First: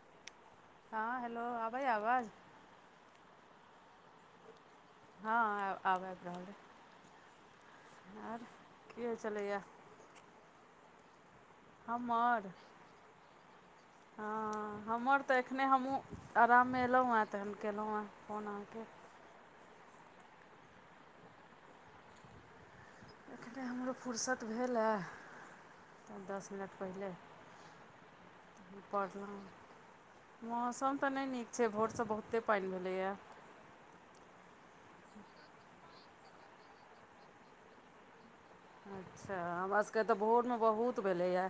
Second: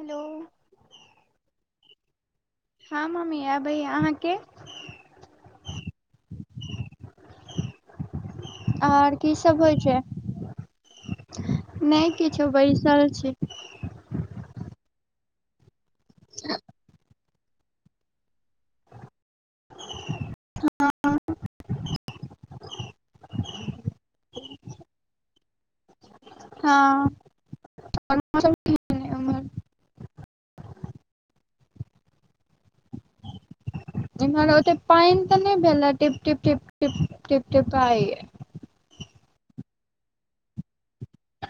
Hello. ह hello आबै आवाज हँ मम्मी अयबै अहाँकेँ, ह आब आबि रहलइ ओर आऔर कि सभ होइ छै नहि किछो हमर बैसल छी। हँ हमर तऽ एखने हमहूँ आराम मे एयलहुँ हेन तखन केलहुँ हेँ फोन अहाँकेँ एखने हमरो फुरसत भेल या दस मिनट हँ पहिले और मौसम केहन अय उम्हर? पढ़लहुँ मौसम तऽ नहि नीक छै भोरसँ बहुते पानि भेलैया एमहर ओते पानि तऽ नहि भेलैये टिप टिप टिप टिप टिप टिपाइये अच्छा हमरा सभके तऽ भोरमे बहुत भेलैए।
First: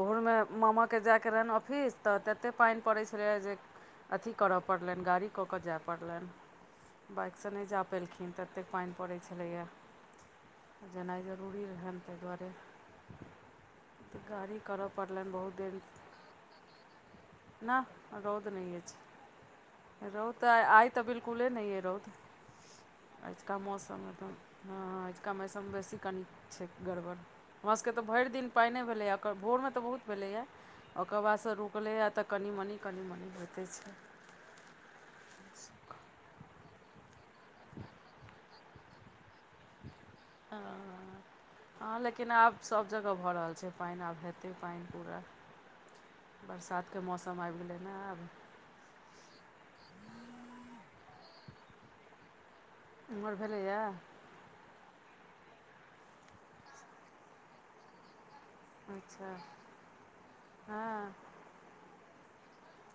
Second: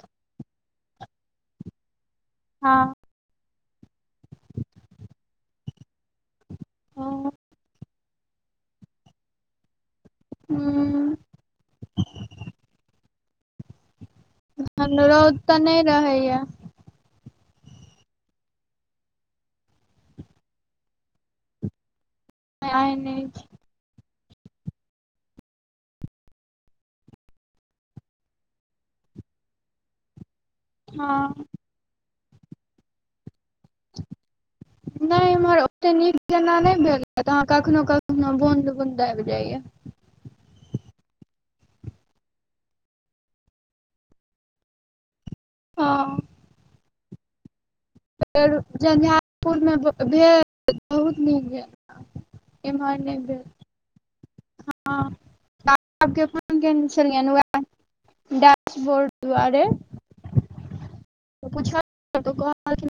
भोर मे मामा के जाय के रहनि ऑफिस तऽ तते पानि हँ पड़ै छै। दोसर जे अथी करे पड़लनि गाड़ी कऽ कऽ जाय पड़लनि बाइकसँ नहि जा पेलखिन तत्ते कऽ पानि पड़ै छलैएा हू रूड़ी रहन तऽ दआरे रौद बहुत तऽ नहि रहैया ना रौद नहि अछि छै, रौत आइ तऽ बिल्कुले नइ है रौत आइ नहि अुझ कऽ मौसममे तऽ हँ अजुका मौसम बेसी कनि छै गड़बड़ हमरा सभके तऽ भरि दिन पाइने भेलैए ओकर भोरमे तऽ बहुत भेलैया ओकर हँ बादस रुकलैए तऽ कनि मनि कनि मनि होइते छै नहि इम्हर ओते नीक जेना नहि भेल हे कखनो - कखनो बूॅंद बूॅंद आबि जाइये। ह ह लेकिन आब सभ जगह भऽ रहल छै पानि आब हेतै पानि पूरा हँ बरसात के मौसम आबि गेलै ने आब। झंझर पूर मे भेल बहुत नीक भेल एमहर नहि भे किया हँ पापा के फोन केने छलियनि वैह घर अच्छा दुवारे हँ पुछलखिन तऽ कहलखिन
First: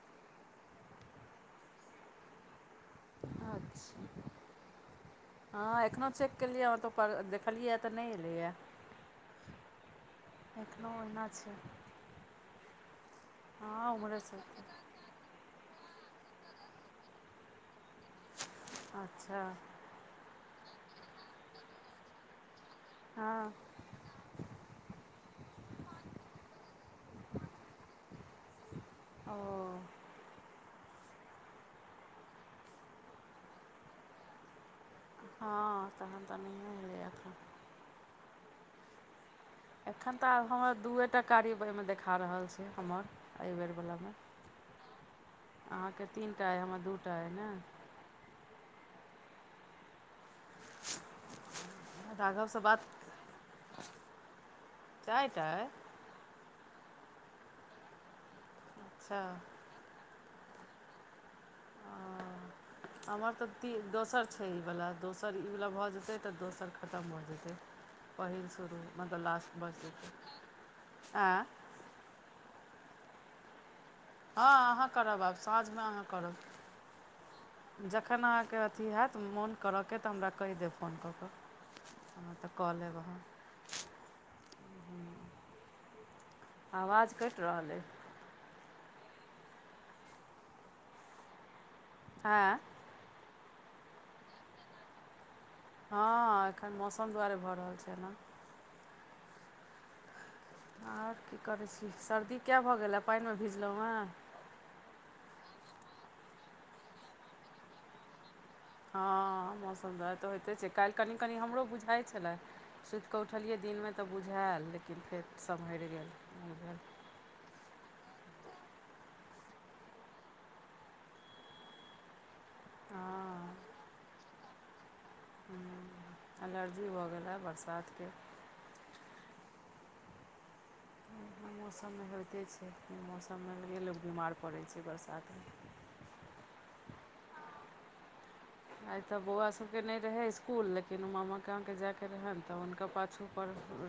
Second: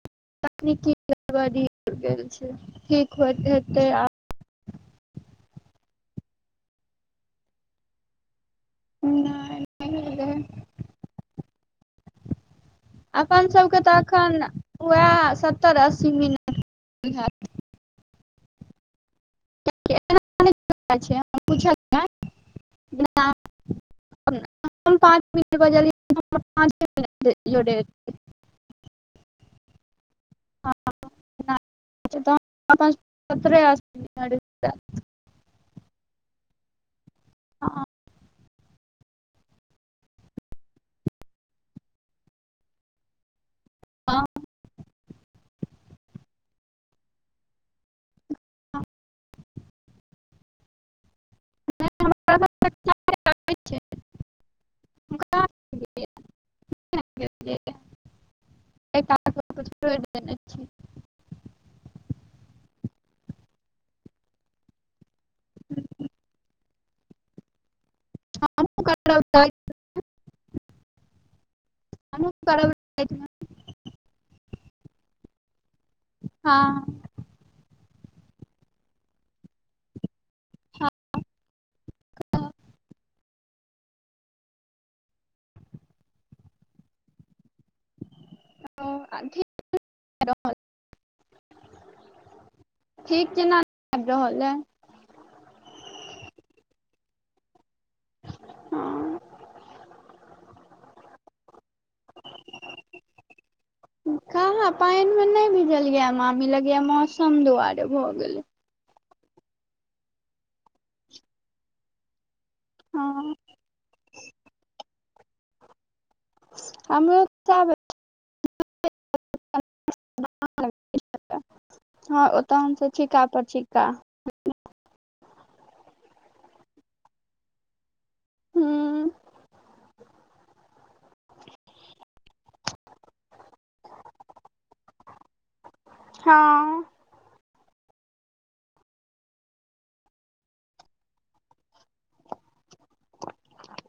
तकनीकि गड़बड़ी भेल छय होइत हेतै अच्छा आब हँ एखन चेक केलियै [inaudible] हँ त देखलियै तऽ नहि एलैए। आब नहि नहि भेलै एखनो ओहिना छै। अपन सबके हँ तऽ ओम्हरेसँ एखन उएह सत्तर अस्सी मिनट हैत अच्छा किया एना एल छियनि पुछलियनि जेना हँ पाँच मिनट बजलियै पाँचे मिनट जोरेतै ओ हॅं नै हमरा त सत्तरे अस्सी मिनट हैत हँ तहन तऽ नहिये एलैय ह एखन तऽ आब हमर दूए टा कार्य ओहिमे देखा रहल छै हमर ऐवेरवलामे अहाँके तीनटा अइ हमर दूटा अइ ने राघवसँ बात, हमरा चारि टा ऐ [inaudible] अच्छा छै हमर तऽ ती दोसर छै ईवला दोसर ई वला भऽ जेतै तऽ दोसर खतम भऽ जैतै पहिल शुरू हमहु में करब मतलब राति, लास्ट भऽ जेतै आँ हमहु बारह बजे हँ अहाँ करब आब साँझमे अहाँ करब हां जखन अहाँके अथी हयत मोन करऽके तऽ हमरा कहि देब फोन कऽ कऽ हॅं तऽ कऽ लेब हम आवाज कटि रहल ऐ। हेलो आ हँ आ ठीक केना नहि आबि रहल ह हँ एखन मौसम दुआरे भऽ रहल छै एना हँ [inaudible] आओर की करै छी सर्दी किया भऽ गेल हे पानि मे भीजलहुं हें कहां पानि मे नहि भिजलियय मामी लगया मौसम दुआरे भए गेले हँ मौसम त तऽ होइते छै काल्हि कनि कनि हमरो बुझाइत छलै सुति कऽ हँ उठलियै दिनमे तऽ बुझायल लेकिन फेर सम्हरि गेल बुझाइये हमरो सेह भेल [inaudible] [inaudible] नय। हँ ओतऽ हमसब छीका पर हँ छीका हुॅं एलर्जी भऽ गेल हें बरसातके हूॅं एहेन मौसममे होइते छै ऐ मौसममे ओनहिये लोक बीमार पड़ैत छै बरसातमे हँ आइ तऽ बौआ सभके नहि रहै इस्कुल लेकिन ओ मामा कहके जायके रहनि तऽ हुनका पास छूप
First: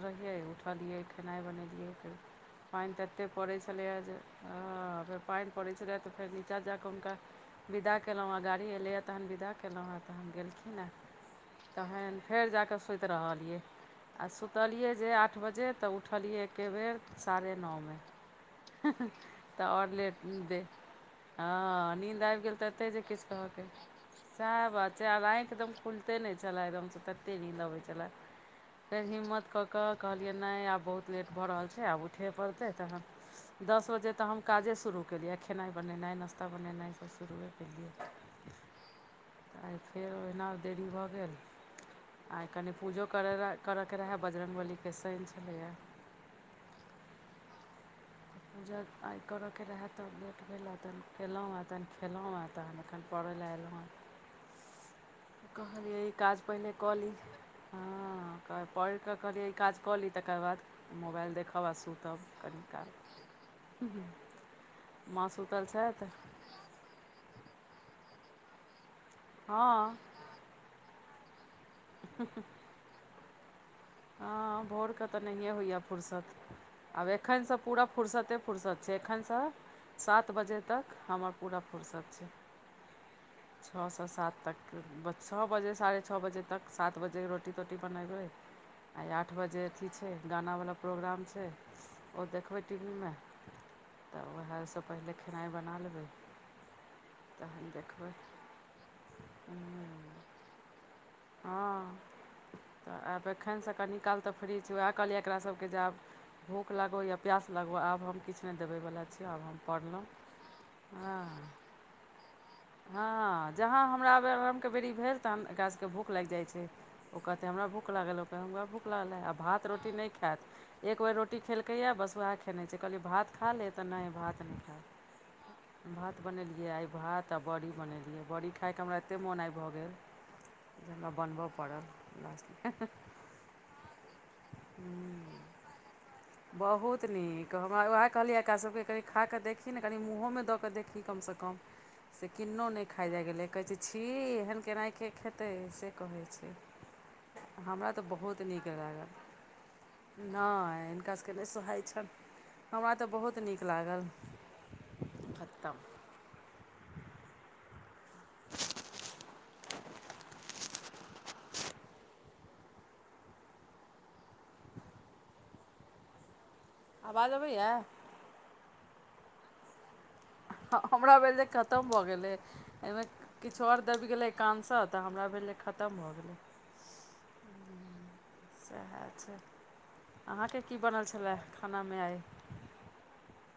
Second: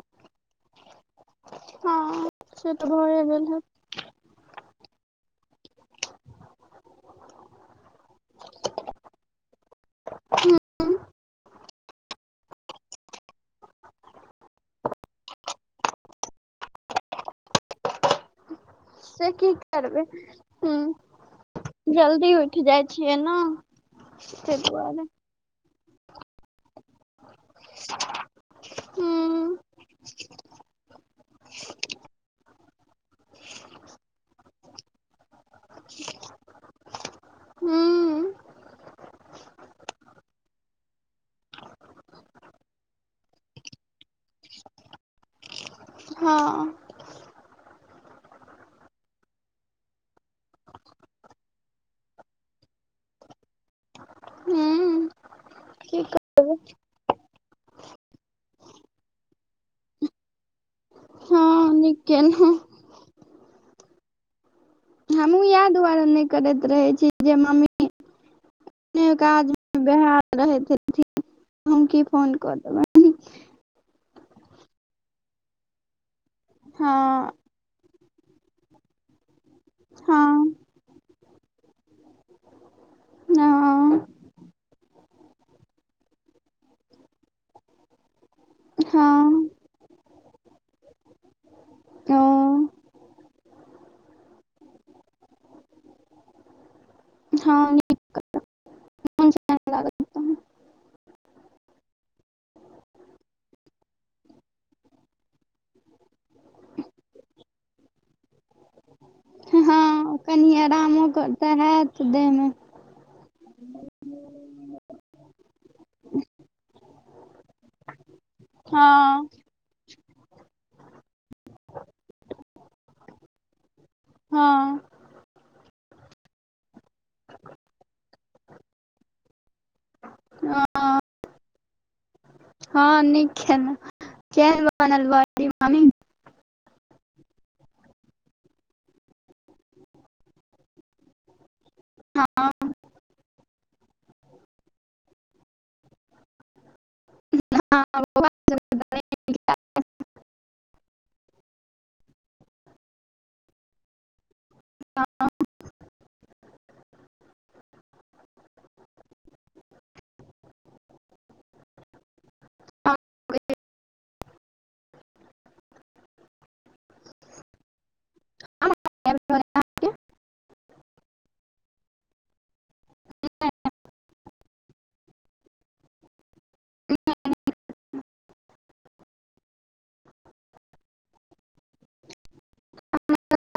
रहियै उठलियै खेनाइ बनेलियै हँ से पानि तऽ भए एतेक गेल पड़ै हैत छलैए जे हँ फेर पानि पड़ैत छल रहै तऽ फेर नीचाँ जााकऽ हुनका विदा कयलहुँ हेँ गाड़ी अयलैए तखन विदा कयलहुँ हेँ तऽन हम गेलखिन हेँ तखन फेर जा कऽ सुति रहलियै आ सुतलियै जे आठ बजे तऽ उठलियै एककैबेर साढ़े न में से की तऽ आओर करबै लेट दे हूँ हँ नींन्द जल्दी आबि गेल उठि तऽ जाइ एतहि जे छियै किछु ने द क देब तै सेहे बात दुआरे छले ‌आ आँखि एकदम खुलिते नहि छलय एकदमसँ ततेक नी ल अबै छलय फेर हिम्मत हूँ कऽ कऽ कहलियै नहि आब बहुत लेट भऽ रहल छै आब उठय पड़तै तखन दस बजे तऽ हम काजे शुरू केलियै खेनाइ बनेनाइ नाश्ता बनेनाइसभ शुरूए केलियै हूँ आ य फेर ओहिना देरी भऽ गेल आइ कनि पूजो करयके रहए बजरङ्गबलीके शनि छलैए यै हँ जब आइ करऽके रहै तब लेट भेल त केलहुँ आ तखन खेलहुँ एखन हूँ कहलिय की जे ई काज परैले एलहु पहिनेे कऽ ली हँ पढ़ि कऽ कहलियै ई काज कऽ ली तकर बाद मोबाइल कहु देखब आ हँ नीक सुतब केलहुँ कनि काल माँ हमहूँ सुतल यएह दुआरे छथि नहि करैत रहै छी जे मम्मी काजमे हँ बह रहैत हेथिन हम की फोन कऽ देबै हँ भोरके तऽ नहिए होइएा फुरसत आब हँ एखनसँ पूरा फुुरसते फुरसत छै एखनसँ सात हँ बजे तक हमर पूरा फुरसत छ सए हँ सात तक छओ बजे साढ़े छओ बजे तक सात बजे रोटी तोटी बनैबै आइ हँ आठ बजे अथी छै गानावला प्रोग्राम छै ओ देखबै ओ टी वी मे तऽ उएहसँ पहिले खेनाइ बना लेबै तखन हँ देखबै ह नीमन से नहि लागत तहन। हँ तऽ आब एखनसँ क निकाल तऽ फ्रीज उएह कहलियै एकरा सभकेँ आब भूख लागो या प्यास लागो आब हम किछु ने देबे वाला छियै से आब हम पढ़लहुँ हँ हँ त देमे हँ जहाँ हमरार आरामके बेरी भेल तहन एकरा सब के भूख लागि जाइ छै ओ कहतै हमरा भूख लागल ओ कहतै हमरा भूख लागलै हँ आब भात रोटी नहि खायत एक बेर रोटी खेलकैएा बस उएह खेने छै कहलियी भात खा ले तऽ नहि भात नहि खा हँ तय भात बनेलियै आइ भात तऽ बड़ी बनेलियै बड़ी खाायके हमरा एतेक मोन आइ भऽ गेल हँ जुयले बनबय पड़लस नहि ख ने, क वनलव मी बहुत नीक हमरा उएह कहलियै एकासभकेँ कनि खा कऽ देखी ने कनि मूँहोमे दऽ कऽ देखी कमसँ कम। से किन्नो नहि खा जाए गेलै कहै छै छी एहन केनाहे खेतै से कहैत छै। हँ हमरा तऽ बौआ बहुत नीक लागल नहि। हुनका सबके नहि सुोहाइ छनि हमरा तऽ बहुत नीक लागल खत्तम [unintelligible] क आवाज अबैया आ हँ हमरा भेलर जे खतम भऽ गेलै एहिमे किछु आओर दबि गेलै कंस तऽ हमरा भेलै खतम भऽ गेलै ह। सएह छै अहाँकेँ कि बनल छलै खानामे आइ।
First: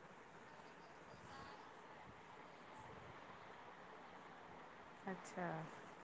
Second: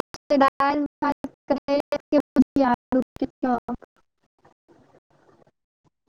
रिेदार। [unintelligible] अच्छा।